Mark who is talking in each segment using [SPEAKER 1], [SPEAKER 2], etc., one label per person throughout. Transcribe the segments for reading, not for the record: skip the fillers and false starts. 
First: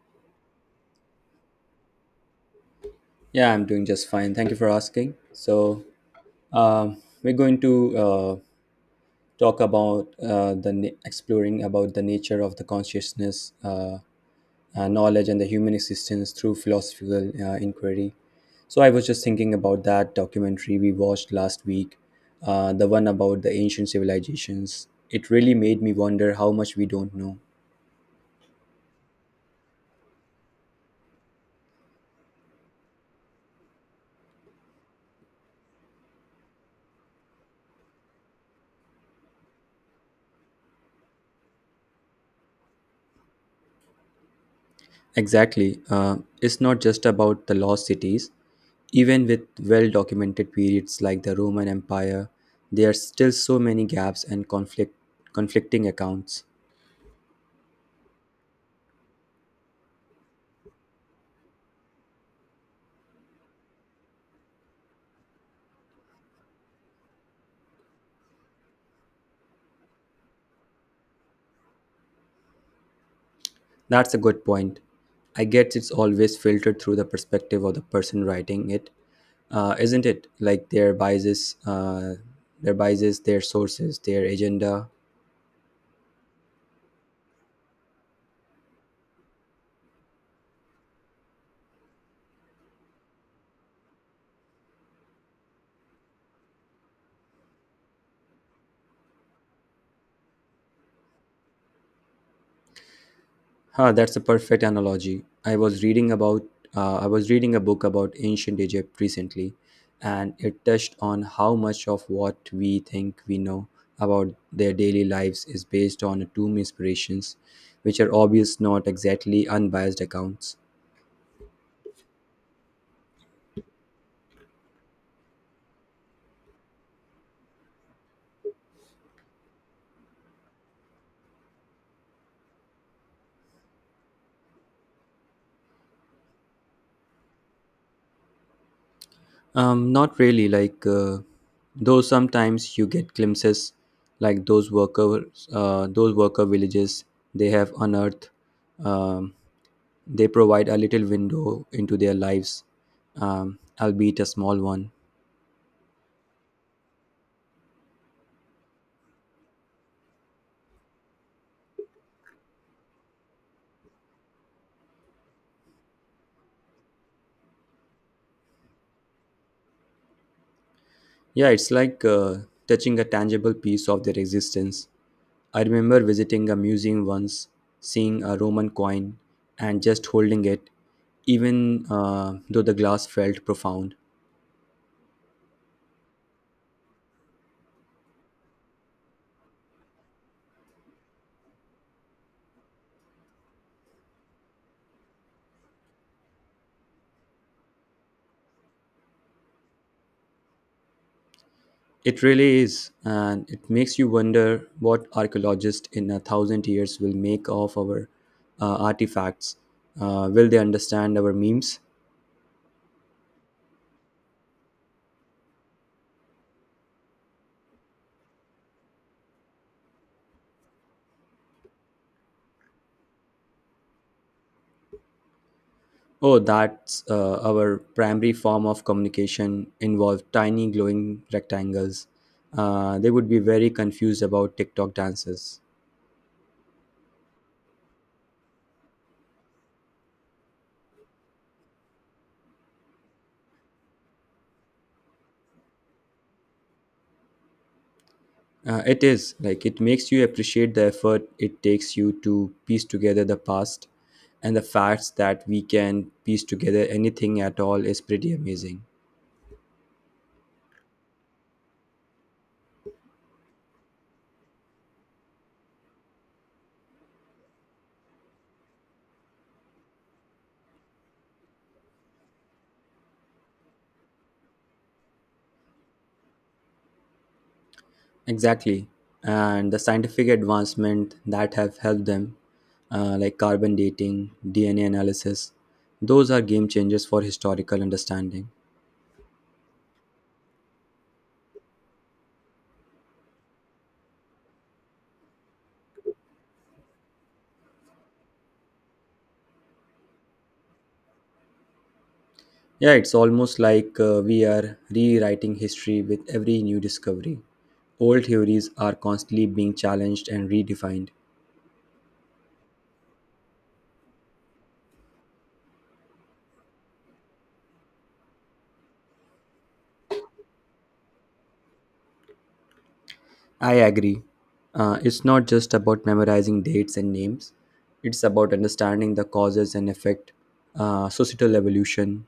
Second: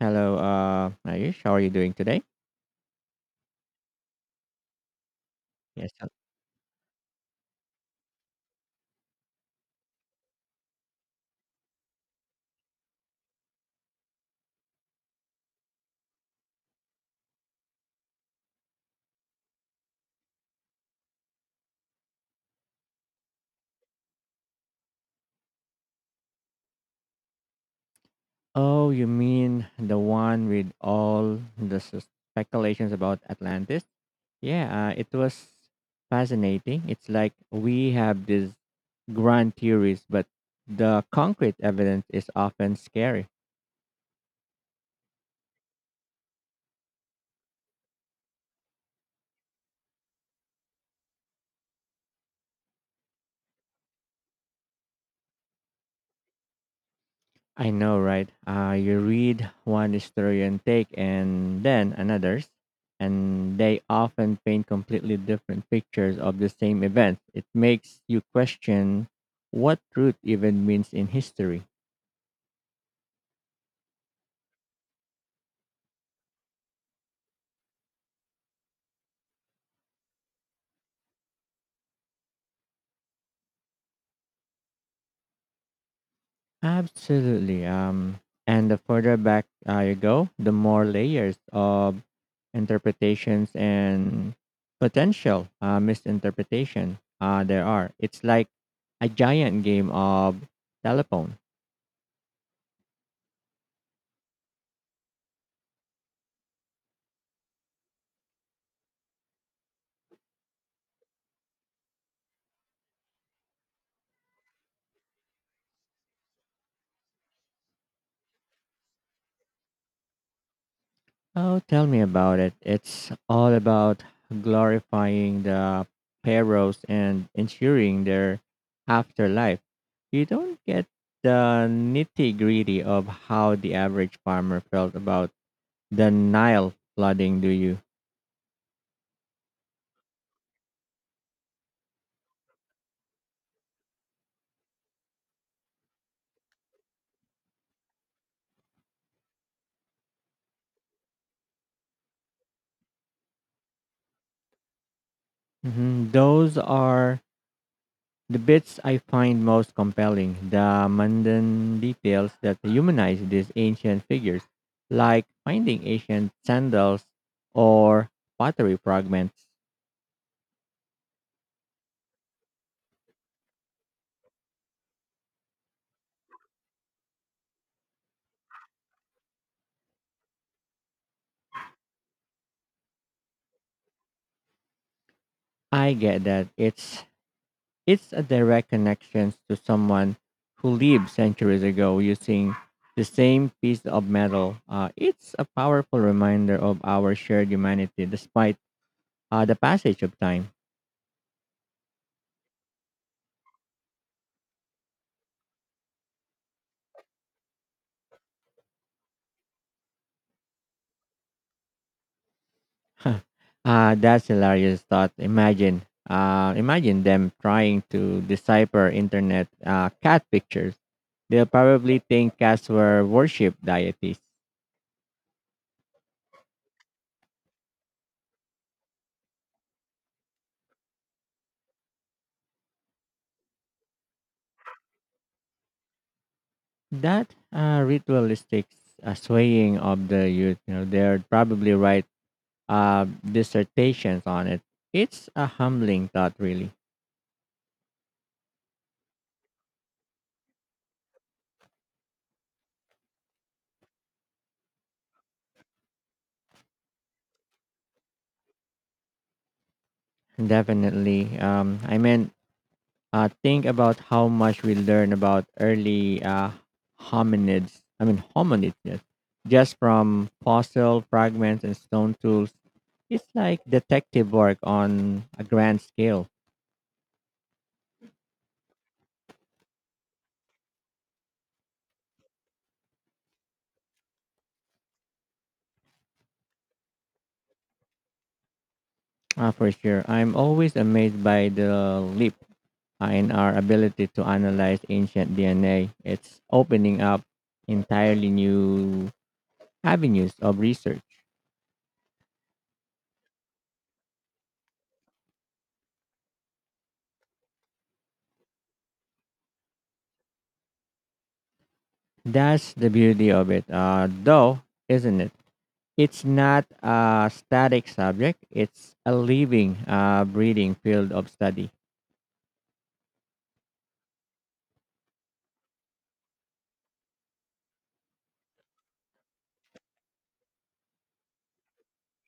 [SPEAKER 1] Hello, Ayush. How are you doing today?
[SPEAKER 2] Yeah, I'm doing just fine. Thank you for asking.
[SPEAKER 1] Yes.
[SPEAKER 2] Um, we're going to talk about exploring about the nature of the consciousness, knowledge, and the human existence through philosophical inquiry. So, I was just thinking about that documentary we watched last week, the one about the ancient civilizations. It really made me wonder how much we don't know.
[SPEAKER 1] Oh, you mean the one with all the speculations about Atlantis? Yeah, it was fascinating. It's like we have these grand theories, but the concrete evidence is often scary.
[SPEAKER 2] Exactly. It's not just about the lost cities. Even with well documented periods like the Roman Empire, there are still so many gaps and conflicting accounts.
[SPEAKER 1] I know, right? You read one historian take and then another's, and they often paint completely different pictures of the same event. It makes you question what truth even means in history.
[SPEAKER 2] That's a good point. I guess it's always filtered through the perspective of the person writing it, isn't it? Like their biases, their sources, their agenda.
[SPEAKER 1] Absolutely. And the further back you go, the more layers of interpretations and potential misinterpretation there are. It's like a giant game of telephone.
[SPEAKER 2] That's a perfect analogy. I was reading a book about ancient Egypt recently, and it touched on how much of what we think we know about their daily lives is based on tomb inspirations, which are obvious not exactly unbiased accounts.
[SPEAKER 1] Oh, tell me about it. It's all about glorifying the pharaohs and ensuring their afterlife. You don't get the nitty gritty of how the average farmer felt about the Nile flooding, do you?
[SPEAKER 2] Not really. Though sometimes you get glimpses, like those worker villages they have unearthed. Um, They provide a little window into their lives, albeit a small one.
[SPEAKER 1] Those are the bits I find most compelling, the mundane details that humanize these ancient figures, like finding ancient sandals or pottery fragments.
[SPEAKER 2] Yeah, it's like touching a tangible piece of their existence. I remember visiting a museum once, seeing a Roman coin, and just holding it, even though the glass felt profound.
[SPEAKER 1] I get that. It's a direct connection to someone who lived centuries ago using the same piece of metal. It's a powerful reminder of our shared humanity despite the passage of time.
[SPEAKER 2] It really is, and it makes you wonder what archaeologists in a thousand years will make of our artifacts. Will they understand our memes?
[SPEAKER 1] uh, that's hilarious thought. Imagine them trying to decipher internet cat pictures. They'll probably think cats were worship deities.
[SPEAKER 2] Oh, that's our primary form of communication involved tiny glowing rectangles. They would be very confused about TikTok dances.
[SPEAKER 1] That ritualistic swaying of the youth, they're probably write dissertations on it. It's a humbling thought, really.
[SPEAKER 2] It is like it makes you appreciate the effort it takes you to piece together the past, and the facts that we can piece together anything at all is pretty amazing.
[SPEAKER 1] Definitely. Think about how much we learn about early hominids. Yes, just from fossil fragments and stone tools. It's like detective work on a grand scale,
[SPEAKER 2] Exactly. And the scientific advancement that have helped them, like carbon dating, DNA analysis, those are game changers for historical understanding.
[SPEAKER 1] for sure. I'm always amazed by the leap and our ability to analyze ancient DNA. It's opening up entirely new avenues of research.
[SPEAKER 2] Yeah, it's almost like we are rewriting history with every new discovery. Old theories are constantly being challenged and redefined.
[SPEAKER 1] That's the beauty of it, though, isn't it? It's not a static subject, it's a living, breathing field of study.
[SPEAKER 2] I agree. It's not just about memorizing dates and names, it's about understanding the causes and effect, societal evolution,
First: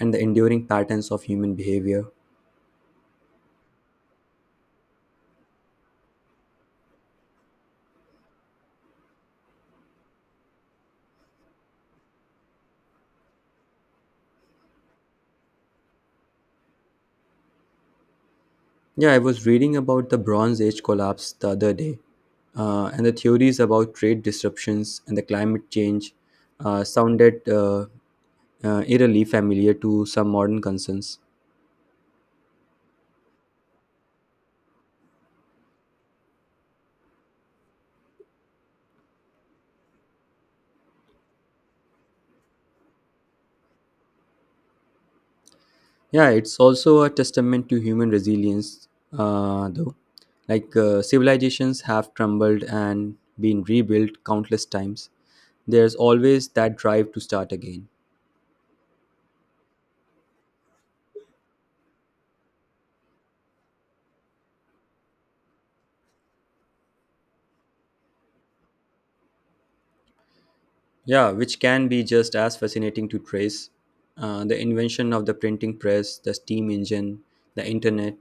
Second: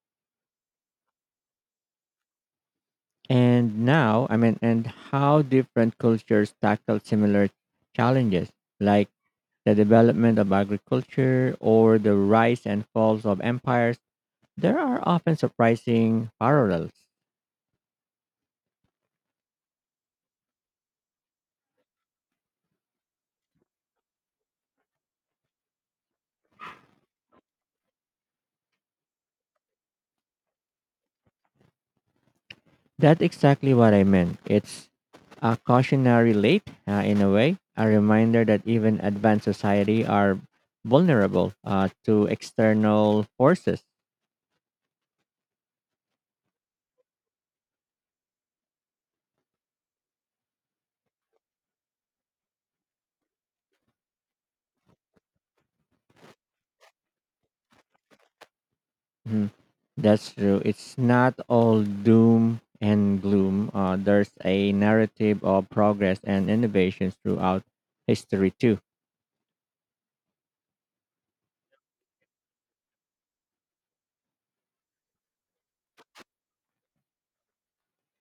[SPEAKER 2] and the enduring patterns of human behavior.
[SPEAKER 1] And now, I mean, and how different cultures tackle similar challenges, like the development of agriculture or the rise and falls of empires. There are often surprising parallels.
[SPEAKER 2] Yeah, I was reading about the Bronze Age collapse the other day, and the theories about trade disruptions and the climate change sounded eerily familiar to some modern concerns.
[SPEAKER 1] That's exactly what I meant. It's a cautionary late in a way, a reminder that even advanced society are vulnerable to external forces.
[SPEAKER 2] Yeah, it's also a testament to human resilience, though. Civilizations have crumbled and been rebuilt countless times. There's always that drive to start again.
[SPEAKER 1] Mhm. That's true. It's not all doom and gloom. There's a narrative of progress and innovations throughout history too.
[SPEAKER 2] Yeah, which can be just as fascinating to trace. The invention of the printing press, the steam engine, the internet,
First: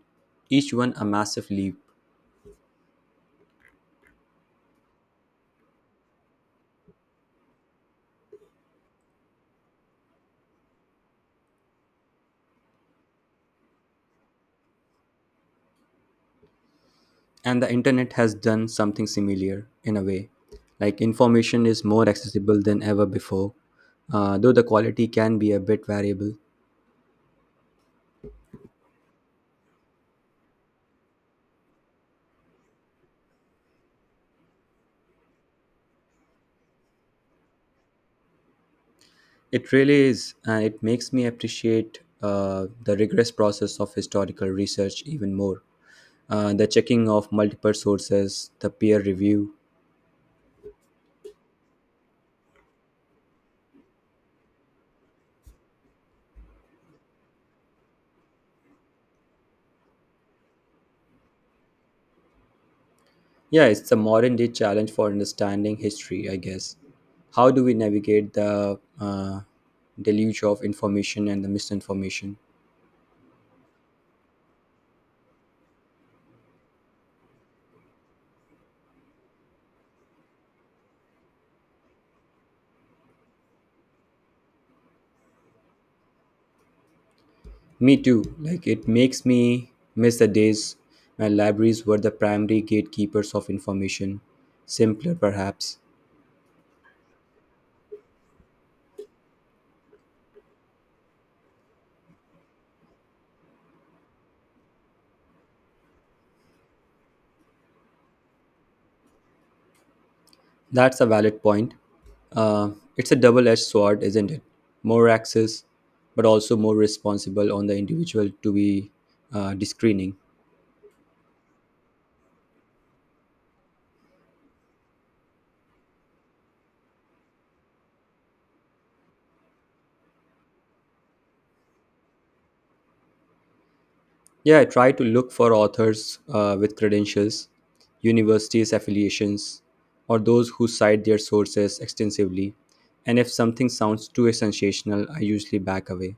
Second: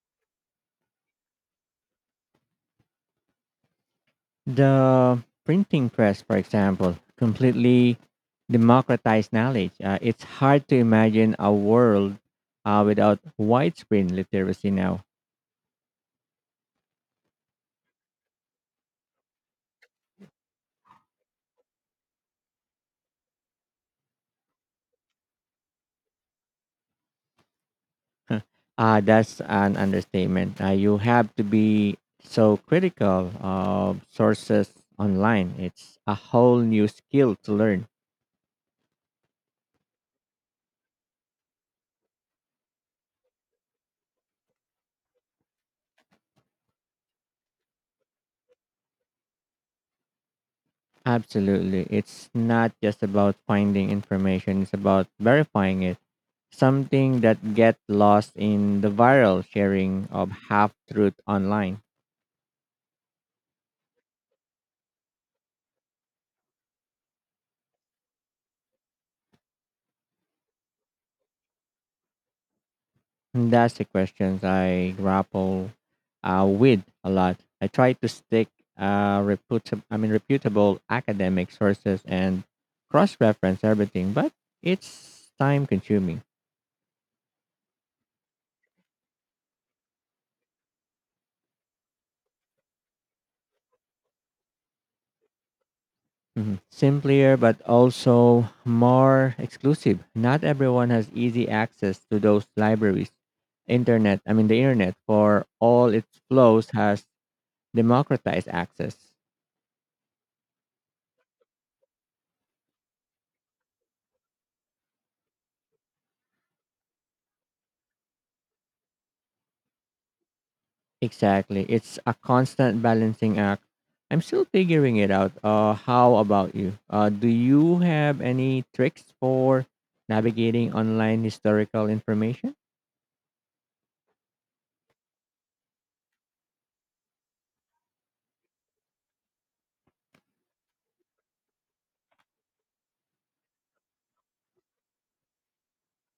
[SPEAKER 2] each one a massive leap.
[SPEAKER 1] The printing press, for example, completely democratized knowledge. It's hard to imagine a world without widespread literacy now.
[SPEAKER 2] And the internet has done something similar in a way. Like information is more accessible than ever before, though the quality can be a bit variable.
[SPEAKER 1] That's an understatement. You have to be so critical of sources online. It's a whole new skill to learn.
[SPEAKER 2] It really is, and it makes me appreciate the rigorous process of historical research even more. The checking of multiple sources, the peer review.
[SPEAKER 1] Absolutely. It's not just about finding information, it's about verifying it. Something that get lost in the viral sharing of half truth online?
[SPEAKER 2] Yeah, it's a modern day challenge for understanding history, I guess. How do we navigate the deluge of information and the misinformation?
[SPEAKER 1] And That's the questions I grapple with a lot. I try to stick reputable, I mean, reputable academic sources and cross-reference everything, but it's time-consuming.
[SPEAKER 2] Me too. Like it makes me miss the days when libraries were the primary gatekeepers of information. Simpler, perhaps.
[SPEAKER 1] Mhm. Simpler, but also more exclusive. Not everyone has easy access to those libraries. Internet I mean The internet, for all its flaws, has democratize access.
[SPEAKER 2] That's a valid point. Uh, it's a double edged sword, isn't it? More access, but also more responsible on the individual to be discerning.
[SPEAKER 1] Exactly. It's a constant balancing act. I'm still figuring it out. How about you? Do you have any tricks for navigating online historical information?
[SPEAKER 2] Yeah, I try to look for authors with credentials, universities affiliations, or those who cite their sources extensively. And if something sounds too sensational, I usually back away.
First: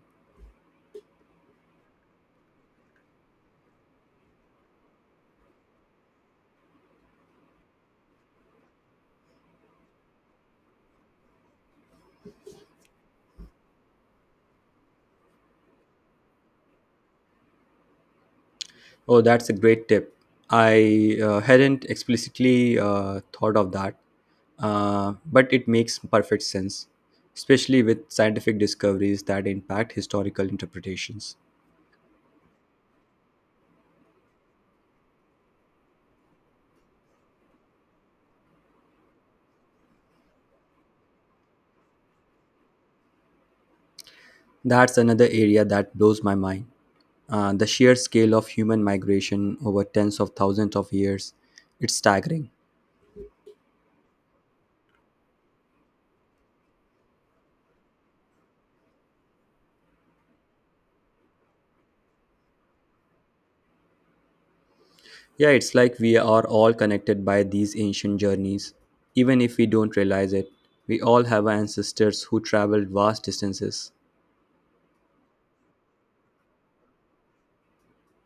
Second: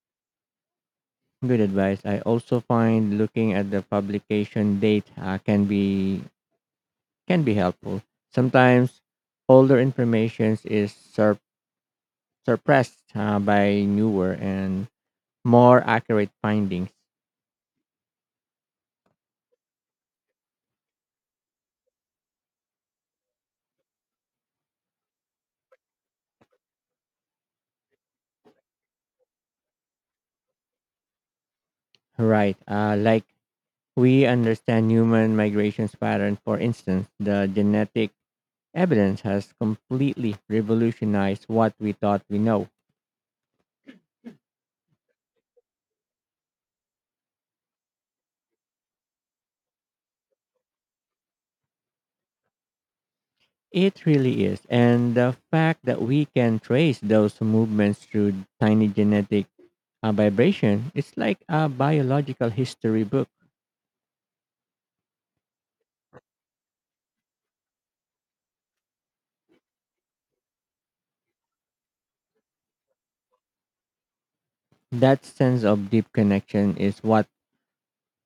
[SPEAKER 1] Good advice. I also find looking at the publication date can be helpful. Sometimes older information is suppressed by newer and more accurate findings.
[SPEAKER 2] Oh, that's a great tip. I hadn't explicitly thought of that, but it makes perfect sense, especially with scientific discoveries that impact historical interpretations.
[SPEAKER 1] Right. Like we understand human migrations pattern. For instance, the genetic evidence has completely revolutionized what we thought we know.
[SPEAKER 2] That's another area that blows my mind. The sheer scale of human migration over tens of thousands of years, it's staggering.
[SPEAKER 1] It really is. And the fact that we can trace those movements through tiny genetic vibration, it's like a biological history book.
[SPEAKER 2] Yeah, it's like we are all connected by these ancient journeys. Even if we don't realize it, we all have ancestors who traveled vast distances.
[SPEAKER 1] That sense of deep connection is what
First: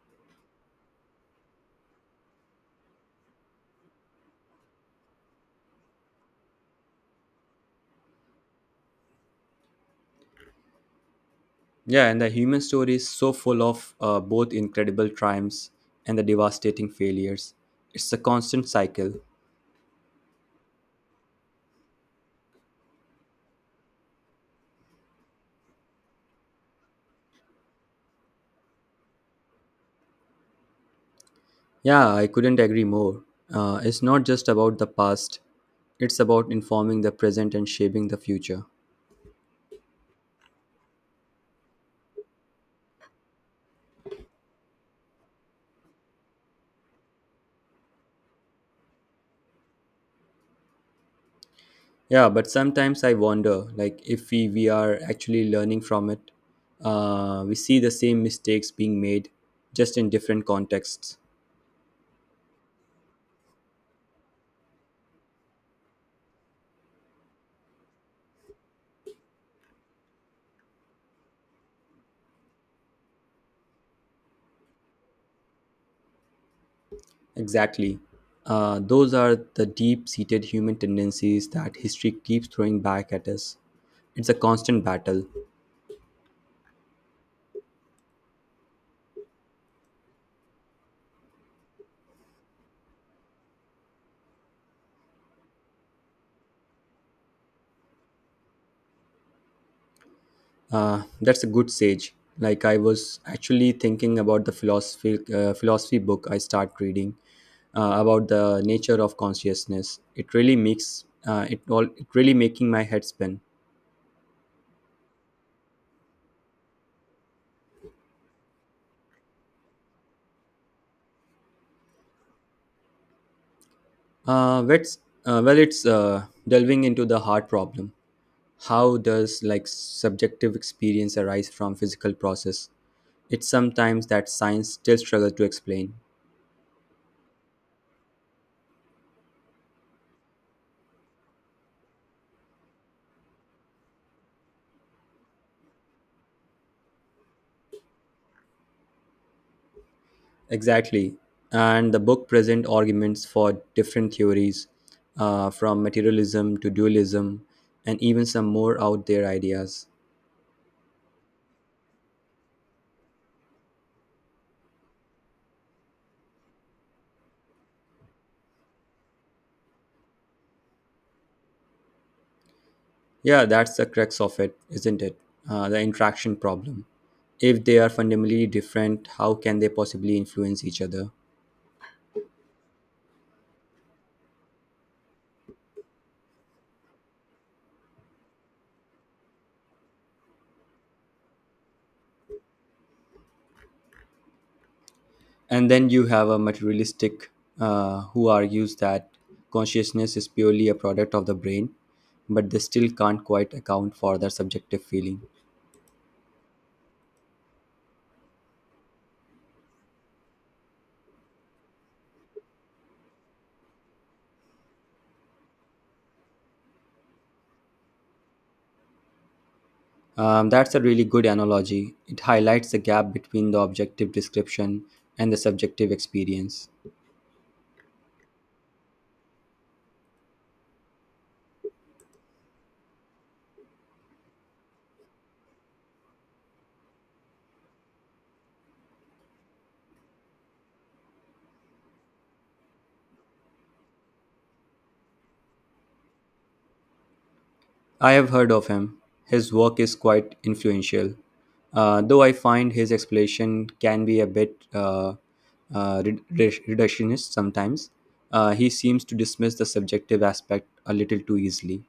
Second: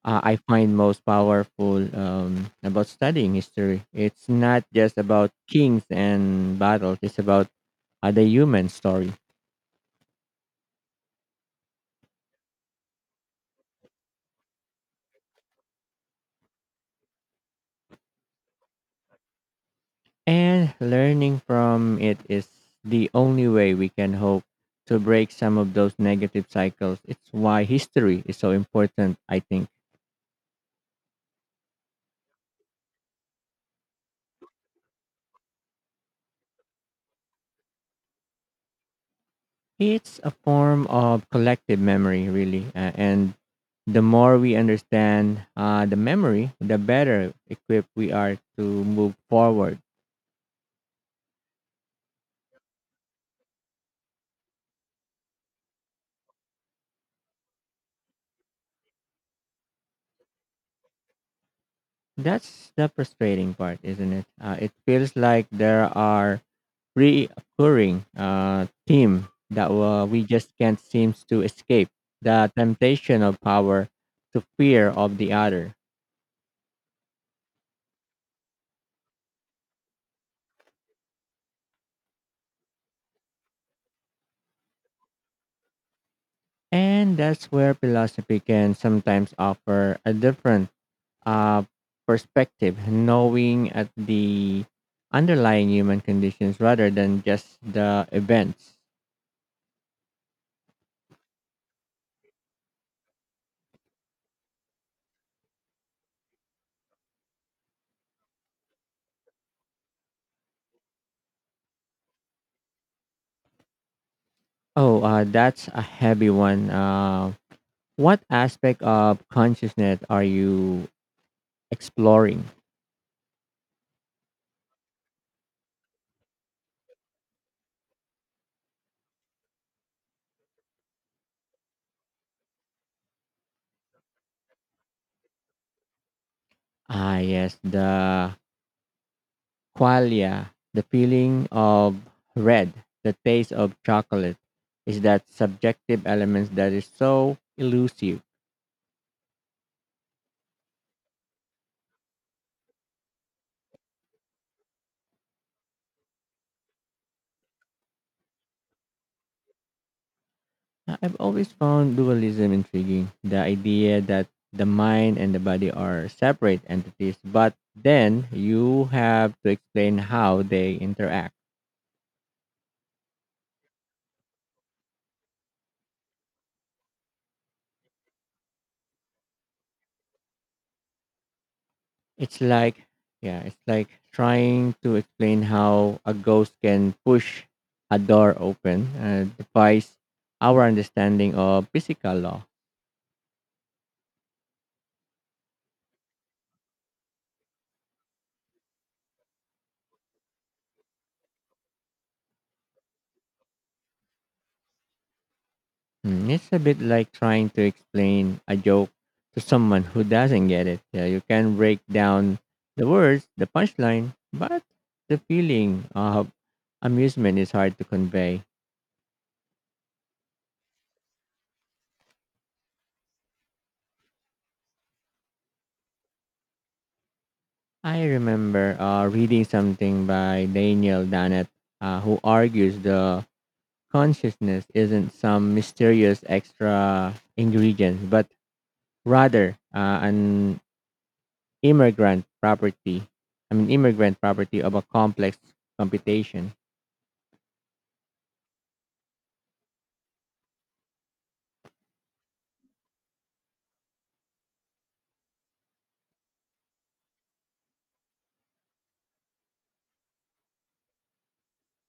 [SPEAKER 1] I find most powerful about studying history. It's not just about kings and battles, it's about the human story.
[SPEAKER 2] Yeah, and the human story is so full of both incredible triumphs and the devastating failures. It's a constant cycle.
[SPEAKER 1] And learning from it is the only way we can hope to break some of those negative cycles. It's why history is so important, I think.
[SPEAKER 2] Yeah, I couldn't agree more. It's not just about the past, it's about informing the present and shaping the future.
[SPEAKER 1] It's a form of collective memory, really. And the more we understand the memory, the better equipped we are to move forward.
[SPEAKER 2] Yeah, but sometimes I wonder like if we, we are actually learning from it. We see the same mistakes being made just in different contexts.
[SPEAKER 1] That's the frustrating part, isn't it? It feels like there are reoccurring theme that we just can't seem to escape the temptation of power to fear of the other.
[SPEAKER 2] Exactly. Those are the deep seated human tendencies that history keeps throwing back at us. It's a constant battle.
[SPEAKER 1] And that's where philosophy can sometimes offer a different uh, perspective, knowing at the underlying human conditions rather than just the events.
[SPEAKER 2] That's a good sage. Like, I was actually thinking about the philosophy book I start reading about the nature of consciousness. It really makes it all it really making my head spin.
[SPEAKER 1] Oh, that's a heavy one. What aspect of consciousness are you exploring?
[SPEAKER 2] Let's, well, it's Delving into the hard problem. How does like subjective experience arise from physical process? It's sometimes that science still struggles to explain.
[SPEAKER 1] Ah, yes, the qualia, the feeling of red, the taste of chocolate, is that subjective element that is so elusive.
[SPEAKER 2] Exactly, and the book present arguments for different theories, from materialism to dualism and even some more out there ideas.
[SPEAKER 1] I've always found dualism intriguing, the idea that the mind and the body are separate entities, but then you have to explain how they interact.
[SPEAKER 2] Yeah, that's the crux of it, isn't it? The interaction problem. If they are fundamentally different, how can they possibly influence each other?
[SPEAKER 1] It's like, yeah, it's like trying to explain how a ghost can push a door open, defies our understanding of physical law.
[SPEAKER 2] And then you have a materialistic, who argues that consciousness is purely a product of the brain, but they still can't quite account for their subjective feeling.
[SPEAKER 1] Mm, it's a bit like trying to explain a joke to someone who doesn't get it. Yeah, you can break down the words, the punchline, but the feeling of amusement is hard to convey.
[SPEAKER 2] That's a really good analogy. It highlights the gap between the objective description and the subjective experience.
[SPEAKER 1] I remember reading something by Daniel Dennett, who argues the consciousness isn't some mysterious extra ingredient, but rather an immigrant property. Immigrant property of a complex computation.
[SPEAKER 2] I have heard of him. His work is quite influential, though I find his explanation can be a bit reductionist sometimes. He seems to dismiss the subjective aspect a little too easily.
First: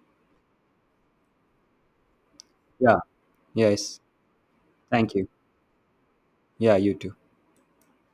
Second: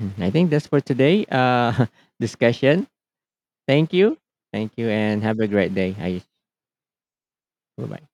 [SPEAKER 1] Mm, I think that's for today discussion.
[SPEAKER 2] Yeah,
[SPEAKER 1] Thank
[SPEAKER 2] yes.
[SPEAKER 1] you. Thank you
[SPEAKER 2] Thank
[SPEAKER 1] and
[SPEAKER 2] you.
[SPEAKER 1] have a great day. I
[SPEAKER 2] Yeah, you too.
[SPEAKER 1] Bye bye.